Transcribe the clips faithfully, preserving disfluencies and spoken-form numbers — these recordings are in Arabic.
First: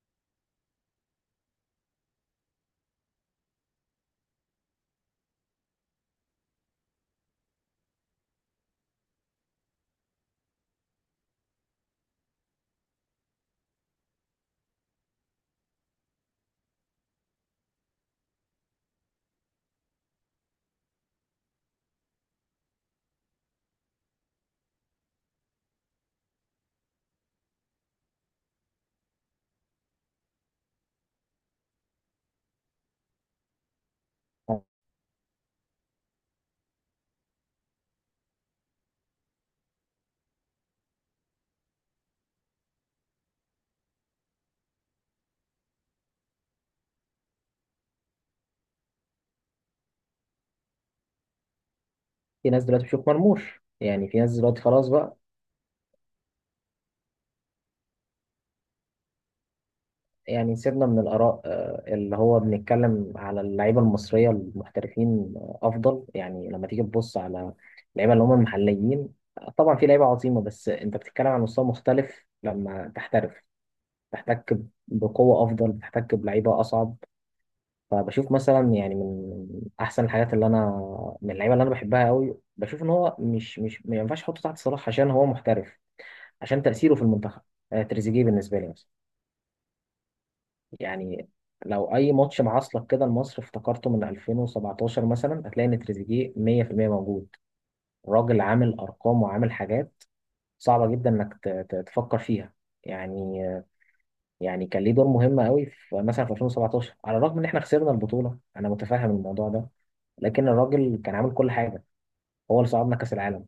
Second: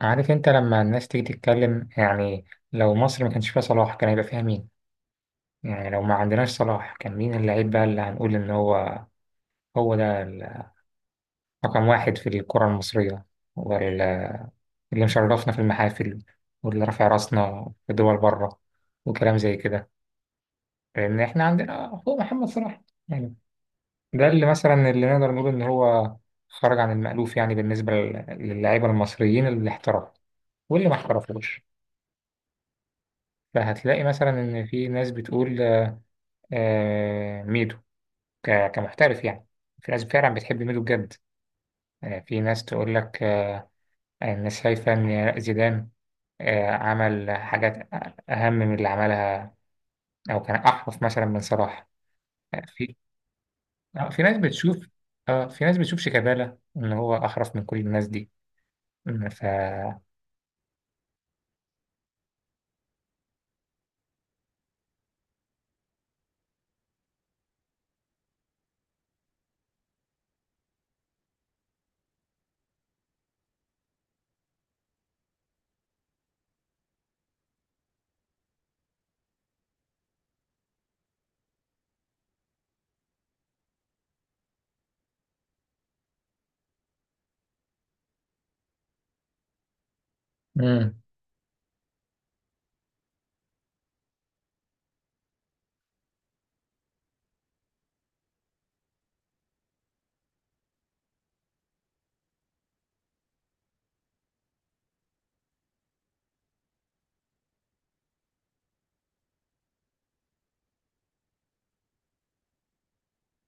عارف انت لما الناس تيجي تتكلم، يعني لو مصر ما كانش فيها صلاح كان هيبقى فيها مين؟ يعني لو ما عندناش صلاح كان مين اللعيب بقى اللي هنقول ان هو هو ده ال- رقم واحد في الكرة المصرية، واللي مشرفنا في المحافل، واللي رافع راسنا في دول بره، وكلام زي كده، لان احنا عندنا هو محمد صلاح. يعني ده اللي مثلا اللي نقدر نقول ان هو خرج عن المألوف، يعني بالنسبة لل- للعيبة المصريين اللي احترفوا واللي ما احترفوش. فهتلاقي مثلا ان في ناس بتقول آه، ميدو ك- كمحترف يعني. في ناس فعلا بتحب ميدو بجد. آه، في ناس تقول لك آه، الناس شايفة إن زيدان آه، عمل حاجات أهم من اللي عملها، أو كان أحرف مثلا من صلاح. في آه، ناس دلوقتي في بتشوف مرموش. آه، يعني في في ناس ناس دلوقتي بتشوف خلاص بقى. آه، في ناس بتشوف شيكابالا إن هو أحرف من كل الناس دي. م، ف يعني سيبنا من الآراء، آه، اللي هو بنتكلم على اللعيبة المصرية المحترفين، آه، أفضل. يعني لما تيجي تبص على اللعيبة اللي هم المحليين، آه، طبعا في لعيبة عظيمة، بس أنت بتتكلم عن مستوى مختلف لما تحترف. تحتك بقوة أفضل، بتحتك بلعيبة أصعب. فبشوف مثلا يعني من أحسن الحاجات اللي أنا، من اللعيبة اللي أنا بحبها قوي، بشوف إن هو مش مش ما ينفعش أحطه تحت صلاح عشان هو محترف، عشان تأثيره في المنتخب. آه، تريزيجيه بالنسبة لي مثلا، مم. يعني لو أي ماتش معاصلك كده لمصر افتكرته من ألفين وسبعطاشر مثلا، هتلاقي إن تريزيجيه مية في المية موجود. راجل عامل أرقام وعامل حاجات صعبة جدا إنك ت- ت- تفكر فيها. يعني آه، يعني كان ليه دور مهم قوي في مثلا في ألفين وسبعة عشر، على الرغم إن إحنا خسرنا البطولة. أنا متفهم الموضوع ده، لكن الراجل كان عامل كل حاجة، هو اللي صعدنا كأس العالم.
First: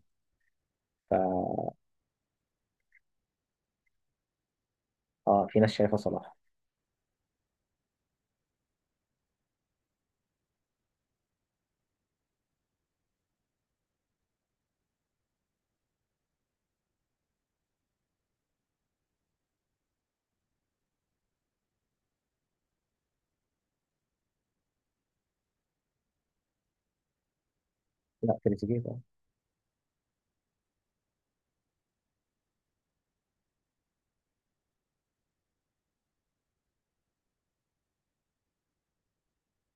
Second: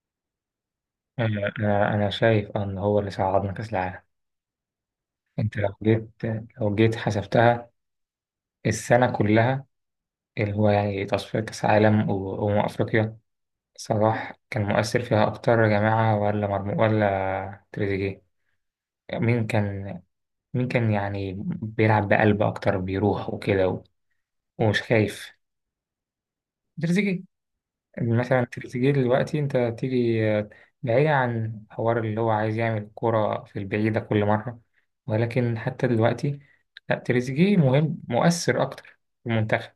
ف... أنا أنا أنا شايف إن هو اللي صعدنا كأس العالم. آه، أنت في ناس لو شايفة جيت صلاح. لو جيت حسبتها، السنة كلها اللي هو يعني تصفية كأس عالم و- وأمم أفريقيا، صلاح كان مؤثر فيها أكتر يا جماعة ولا مرمو ولا تريزيجيه؟ مين كان مين كان يعني بيلعب بقلب أكتر، بيروح وكده و- ومش خايف؟ تريزيجيه، لا، مثلا تريزيجيه. تريزيجيه دلوقتي أنت تيجي آه، بعيد عن حوار اللي هو عايز يعمل كرة في البعيدة كل مرة، ولكن حتى دلوقتي، لا، تريزيجيه مهم مؤثر أكتر في المنتخب.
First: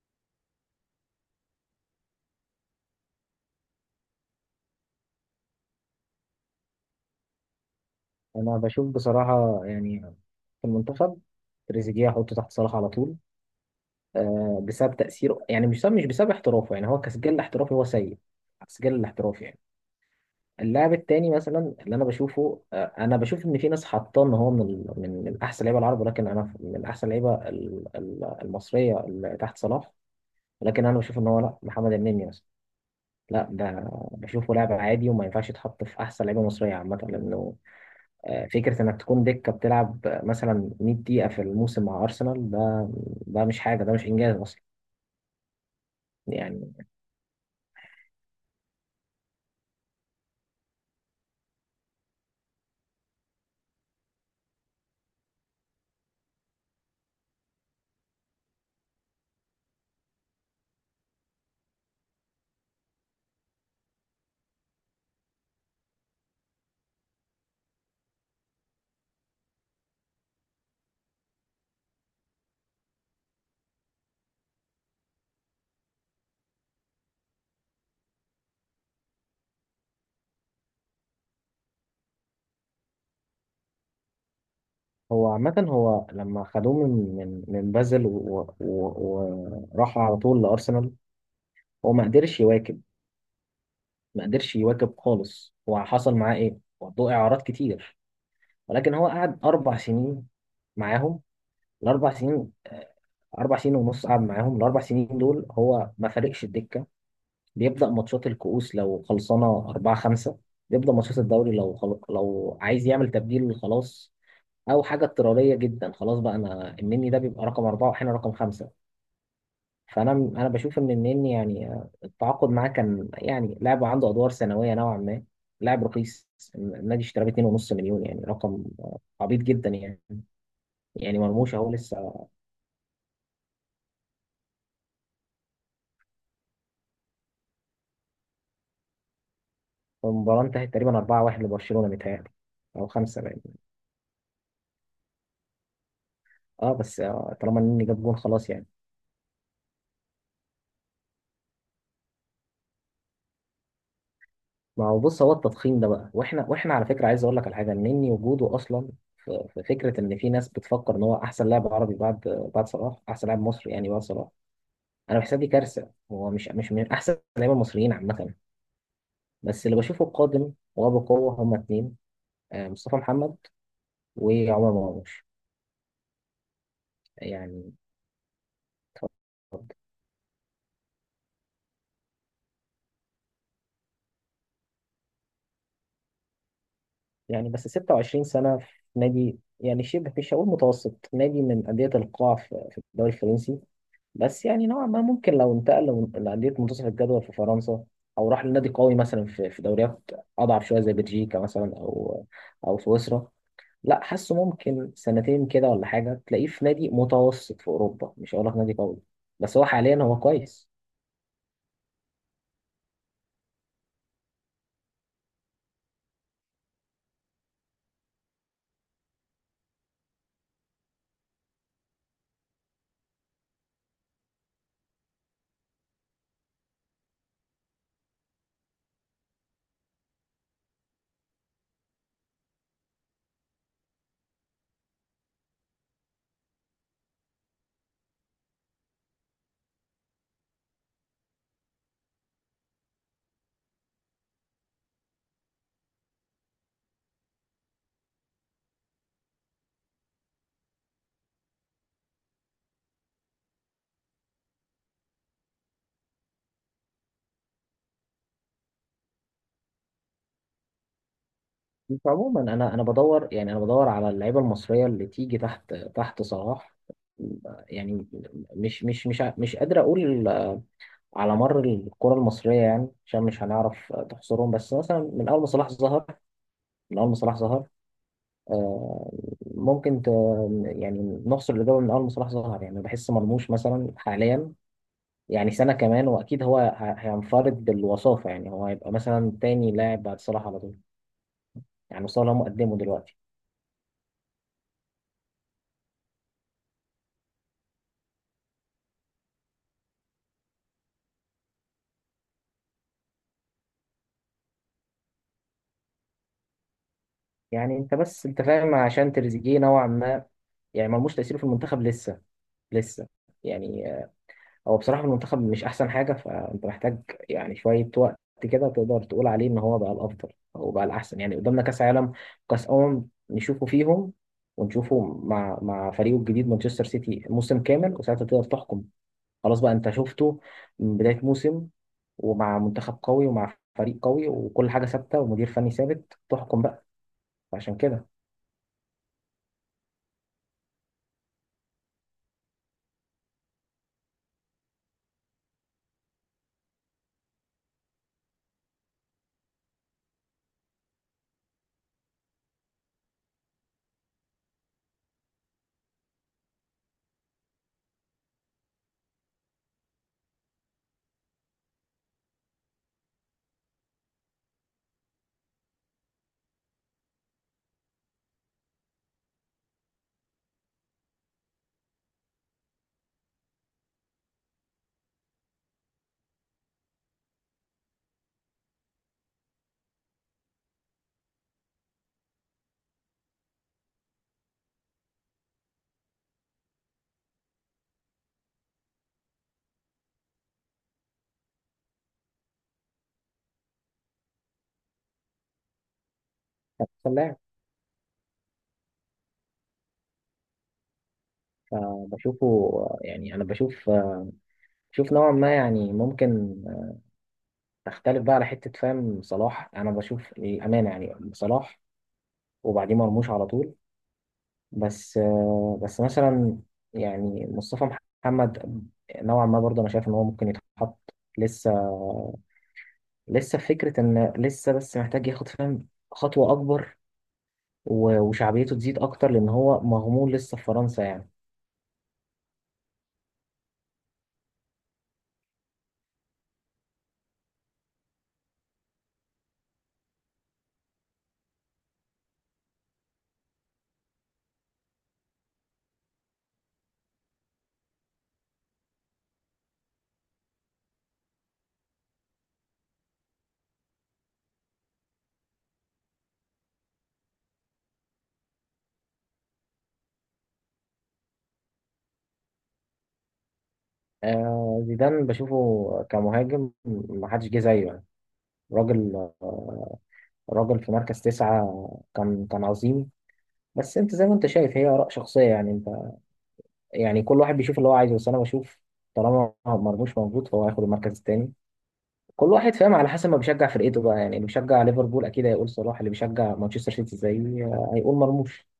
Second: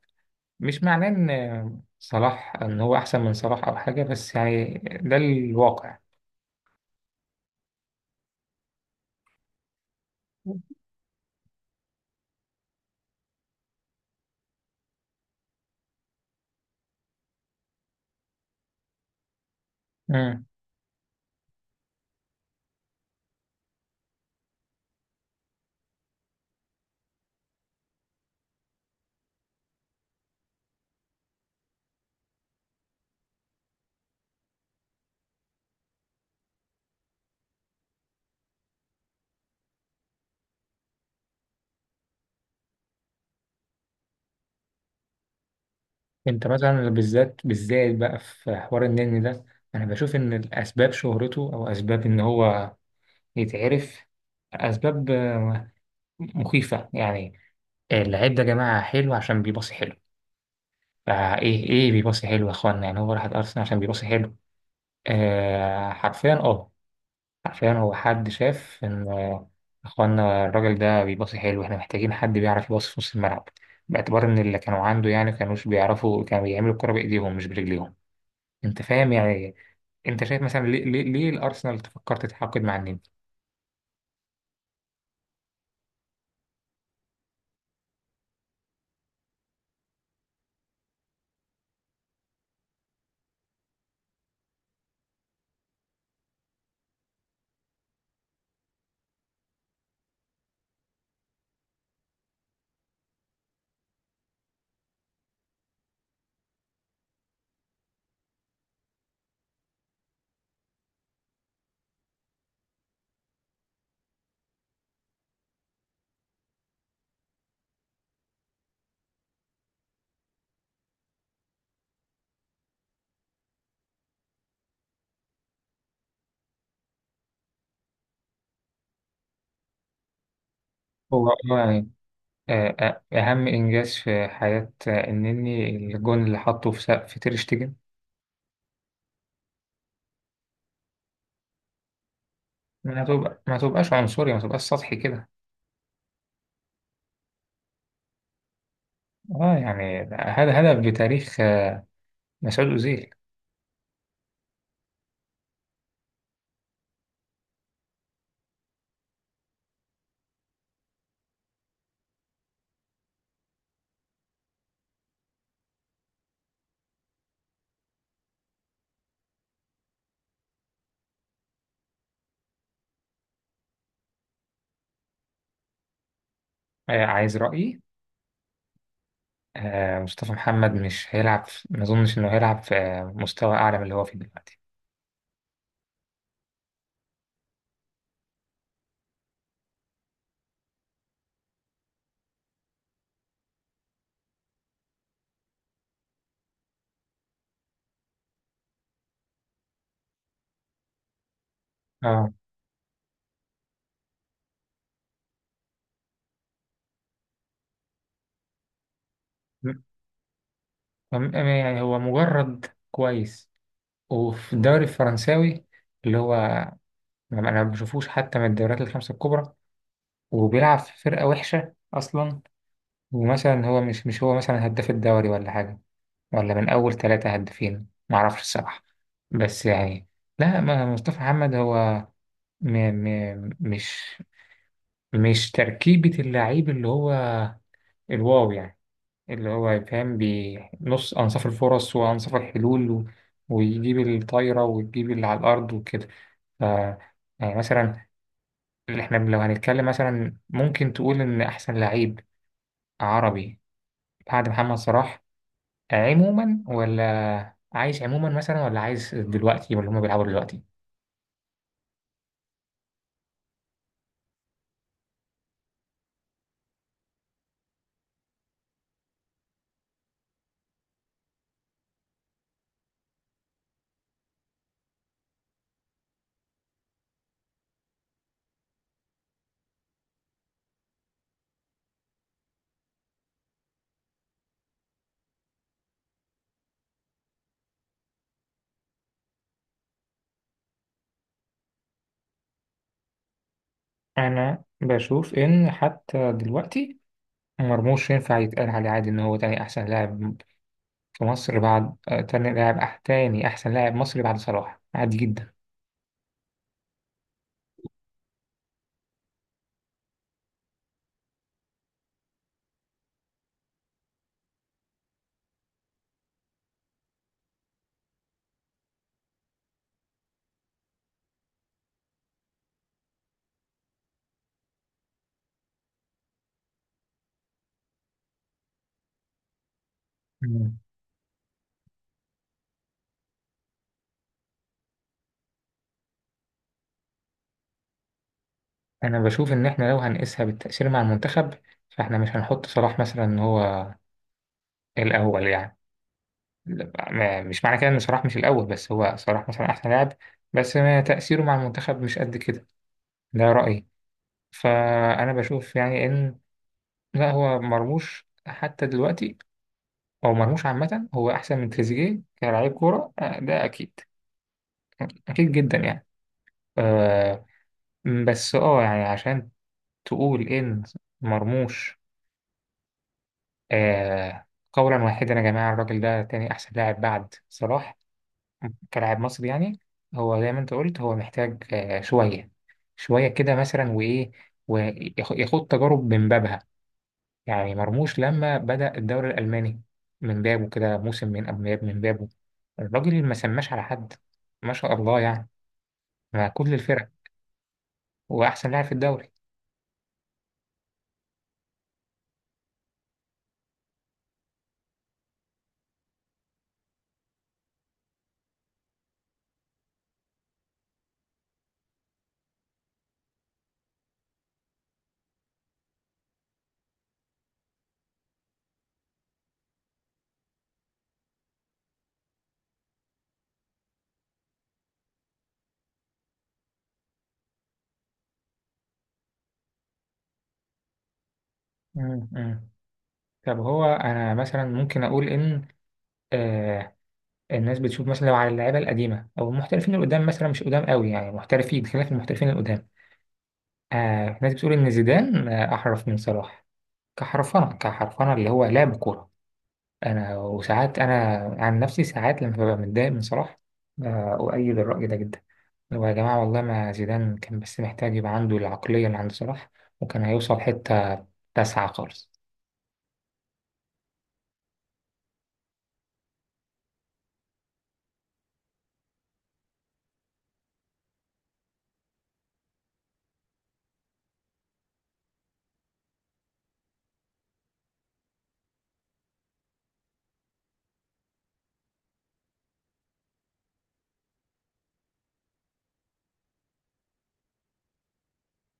مش معناه إن صلاح، إن هو أحسن من صلاح أو حاجة، بس يعني ده الواقع. انا بشوف بصراحه، يعني في المنتخب تريزيجيه احطه تحت صلاح على طول، آه، بسبب تاثيره. يعني مش بسبب مش بسبب احترافه. يعني هو كسجل الاحترافي هو سيء، السجل الاحترافي يعني. مم. اللاعب التاني مثلا اللي انا بشوفه، آه، انا بشوف ان في ناس حاطاه ان هو من ال- من من احسن لعيبه العرب. ولكن انا من احسن لعيبه ال- ال- المصريه اللي تحت صلاح. ولكن انا بشوف ان هو، لا، محمد النني مثلا، لا، ده بشوفه لاعب عادي وما ينفعش يتحط في احسن لعيبه مصريه عامه، لانه آه، فكرة إنك تكون دكة بتلعب مثلا مية دقيقة في الموسم مع أرسنال، ده ده مش حاجة، ده مش إنجاز أصلا. أنت يعني مثلا بالذات بالذات بقى في حوار النني ده، أنا بشوف إن الأسباب شهرته أو أسباب إن هو يتعرف، أسباب آه، مخيفة يعني. اللعيب ده يا جماعة حلو عشان بيباصي حلو. فإيه إيه بيباصي حلو يا إخوانا؟ يعني هو راح أرسنال عشان بيباصي حلو؟ آه حرفيا، أه. عشان هو، حد شاف إن إخوانا الراجل ده بيباصي حلو، إحنا محتاجين حد بيعرف يباصي في نص الملعب، باعتبار إن اللي كانوا عنده يعني كانوش بيعرفوا، كانوا بيعملوا الكرة بإيديهم مش برجليهم. أنت فاهم يعني إيه؟ أنت شايف مثلا، ليه ليه, ليه الأرسنال تفكر تتعاقد مع النني؟ هو عامة، هو لما خدوه من من من بازل و- و- وراحوا على طول لأرسنال، هو ما قدرش يواكب. ما قدرش يواكب خالص. هو حصل معاه إيه؟ وضوء إعارات كتير. ولكن هو قعد أربع سنين معاهم، الأربع سنين، آه، أربع سنين ونص قعد معاهم. الأربع سنين دول هو ما فارقش الدكة. بيبدأ ماتشات الكؤوس لو خلصانة أربعة خمسة، بيبدأ ماتشات الدوري لو خل... لو عايز يعمل تبديل خلاص، أو حاجة اضطرارية جدا. خلاص بقى، أنا النني ده بيبقى رقم أربعة وأحيانا رقم خمسة. فأنا أنا بشوف إن النني يعني، آه، التعاقد معاه كان يعني لاعب عنده أدوار ثانوية نوعا ما، لاعب رخيص. النادي اشتراه ب اتنين ونص مليون، يعني رقم آه، عبيط جدا يعني. يعني هو مرموش هو أهو يعني، لسه. آه، آه، أهم إنجاز في حياة آه، النني، الجون اللي حطه في سقف في تير شتيجن. المباراة انتهت تقريبا أربعة لواحد لبرشلونة متهيألي، أو ما خمسة بقى. تبقى ما تبقاش عنصري، ما تبقاش سطحي كده. اه بس آه، طالما النني جاب جون خلاص يعني. اه يعني هذا هدف بتاريخ آه، مسعود أوزيل. ما هو بص، هو التضخيم ده بقى، واحنا واحنا على فكره عايز اقول لك على حاجه، مني وجوده اصلا في في فكره ان في ناس بتفكر ان هو احسن لاعب عربي بعد بعد صلاح، احسن لاعب مصري يعني بعد صلاح. انا بحسها دي كارثه. هو مش مش من احسن اللعيبه المصريين عامه. بس اللي بشوفه قادم وبقوه هما اتنين، آه، مصطفى محمد وعمر مرموش. آه، عايز يعني رأيي؟ آه مصطفى محمد مش هيلعب في- ما أظنش إنه هيلعب في آه، مستوى أعلى من اللي هو فيه دلوقتي. يعني بس ستة وعشرين سنه في نادي يعني شبه، مش هقول متوسط، نادي من انديه القاع في في الدوري الفرنسي. بس يعني نوعا ما ممكن لو انتقل لو- لأندية منتصف الجدول في فرنسا، أو راح لنادي قوي مثلا في في دوريات أضعف شوية زي بلجيكا مثلا، أو اه. أو سويسرا. لا، حاسه ممكن سنتين كده ولا حاجة تلاقيه في نادي متوسط في أوروبا، مش هقول لك نادي قوي، بس هو م- حاليا هو كويس. م- يعني هو مجرد كويس، وفي الدوري الفرنساوي اللي هو، أنا أنا ما بشوفوش حتى من الدوريات الخمسة الكبرى، وبيلعب في فرقة وحشة أصلا. ومثلا هو مش مش هو مثلا هداف الدوري ولا حاجة، ولا من أول ثلاثة هدافين، معرفش الصراحة. بس يعني لا، ما مصطفى محمد هو م م مش مش تركيبة اللعيب اللي هو الواو يعني، اللي هو يفهم بنص، أنصاف الفرص وأنصاف الحلول و... ويجيب الطايرة ويجيب اللي على الأرض وكده. ف يعني مثلا، اللي احنا لو هنتكلم مثلا، ممكن تقول إن أحسن لعيب عربي بعد محمد صلاح عموما، ولا عايز عموما مثلا، ولا عايز دلوقتي ولا هما بيلعبوا دلوقتي؟ عموما أنا أنا بدور يعني، أنا بدور على اللعيبة المصرية اللي تيجي تحت تحت صلاح. يعني مش مش مش ع- مش قادر أقول على مر الكرة المصرية، يعني عشان مش هنعرف تحصرهم، بس مثلا من أول ما صلاح ظهر. من أول ما صلاح ظهر، آه، ممكن ت... يعني نحصر الإجابة من أول ما صلاح ظهر. يعني بحس مرموش مثلا حاليا، يعني سنة كمان وأكيد هو ه- هينفرد بالوصافة. يعني هو هيبقى مثلا تاني لاعب بعد صلاح على طول. يعني صلاح مقدمه دلوقتي. أنا بشوف إن حتى دلوقتي، مرموش ينفع يتقال عليه عادي إن هو تاني أحسن لاعب في مصر بعد، آه، تاني لاعب أح... تاني أحسن لاعب مصري بعد صلاح عادي جدا. يعني أنت بس أنت فاهم عشان تريزيجيه نوعا ما. يعني مرموش تأثيره في المنتخب لسه، لسه يعني. هو بصراحة المنتخب مش أحسن حاجة، فأنت محتاج يعني شوية وقت كده تقدر تقول عليه إن هو بقى الأفضل أو بقى الأحسن. يعني قدامنا كأس عالم، كأس أمم، نشوفه فيهم، ونشوفه مع مع فريقه الجديد مانشستر سيتي موسم كامل، وساعتها تقدر تحكم. خلاص بقى، أنت شفته مم. من بداية موسم، ومع منتخب قوي ومع فريق قوي وكل حاجة ثابتة ومدير فني ثابت، تحكم بقى. فعشان كده أنا بشوف إن إحنا لو هنقيسها بالتأثير مع المنتخب، فإحنا مش هنحط صلاح مثلا إن هو الأول يعني. لا، ما- مش معنى كده إن صلاح مش الأول، بس هو صلاح مثلا أحسن لاعب، بس ما تأثيره مع المنتخب مش قد كده. ده رأيي. فأنا بشوف يعني إن، لا، هو مرموش حتى دلوقتي، أو مرموش عامة، هو أحسن من تريزيجيه كلاعب كورة، آه، ده أكيد، أكيد جدا يعني. آه، م، بس اه يعني عشان تقول ان مرموش، آه، قولا واحدا يا جماعة، الراجل ده تاني أحسن لاعب بعد صلاح كلاعب مصري يعني، هو زي ما أنت قلت، هو محتاج آه شوية، شوية كده مثلا، وإيه، وياخد تجارب من بابها. يعني مرموش لما بدأ الدوري الألماني من بابه كده، موسم من قبل من بابه، الراجل ما سماش على حد، ما شاء الله يعني، مع كل كان الفرق أحسن لاعب. وأحسن لاعب في الدوري. فبشوفه، يعني أنا بشوف، بشوف نوعا ما يعني. ممكن تختلف بقى على حتة فاهم، صلاح أنا بشوف الأمانة، يعني صلاح وبعديه مرموش على طول. بس آه، بس مثلا يعني مصطفى محمد نوعا ما برضه أنا شايف إن هو ممكن يتحط، لسه، لسه في فكرة إن لسه، بس محتاج ياخد فاهم خطوة أكبر، و- وشعبيته تزيد أكتر لأن هو مغمور لسه في فرنسا يعني. م- م. طب هو انا مثلا ممكن اقول ان آه، الناس بتشوف مثلا لو على اللعيبه القديمه او المحترفين القدام، مثلا مش قدام قوي يعني، محترفين خلاف المحترفين القدام، آه الناس بتقول ان زيدان آه احرف من صلاح، كحرفنه كحرفنه اللي هو لعب كوره. انا وساعات انا عن نفسي ساعات لما ببقى متضايق من صلاح آه اؤيد الراي ده جدا، اللي هو يا جماعه والله ما زيدان كان بس محتاج يبقى عنده العقليه اللي عند صلاح، وكان هيوصل حته تسعة خالص. آه، زيدان بشوفه كمهاجم محدش جه زيه يعني. راجل، راجل في مركز تسعة، كان كان عظيم. بس انت زي ما انت شايف هي اراء شخصيه يعني. انت يعني كل واحد بيشوف اللي هو عايزه، بس انا بشوف طالما مرموش موجود فهو هياخد المركز الثاني. كل واحد فاهم على حسب ما بيشجع فرقته بقى. يعني اللي بيشجع ليفربول اكيد هيقول صلاح، اللي بيشجع مانشستر سيتي زي هيقول مرموش.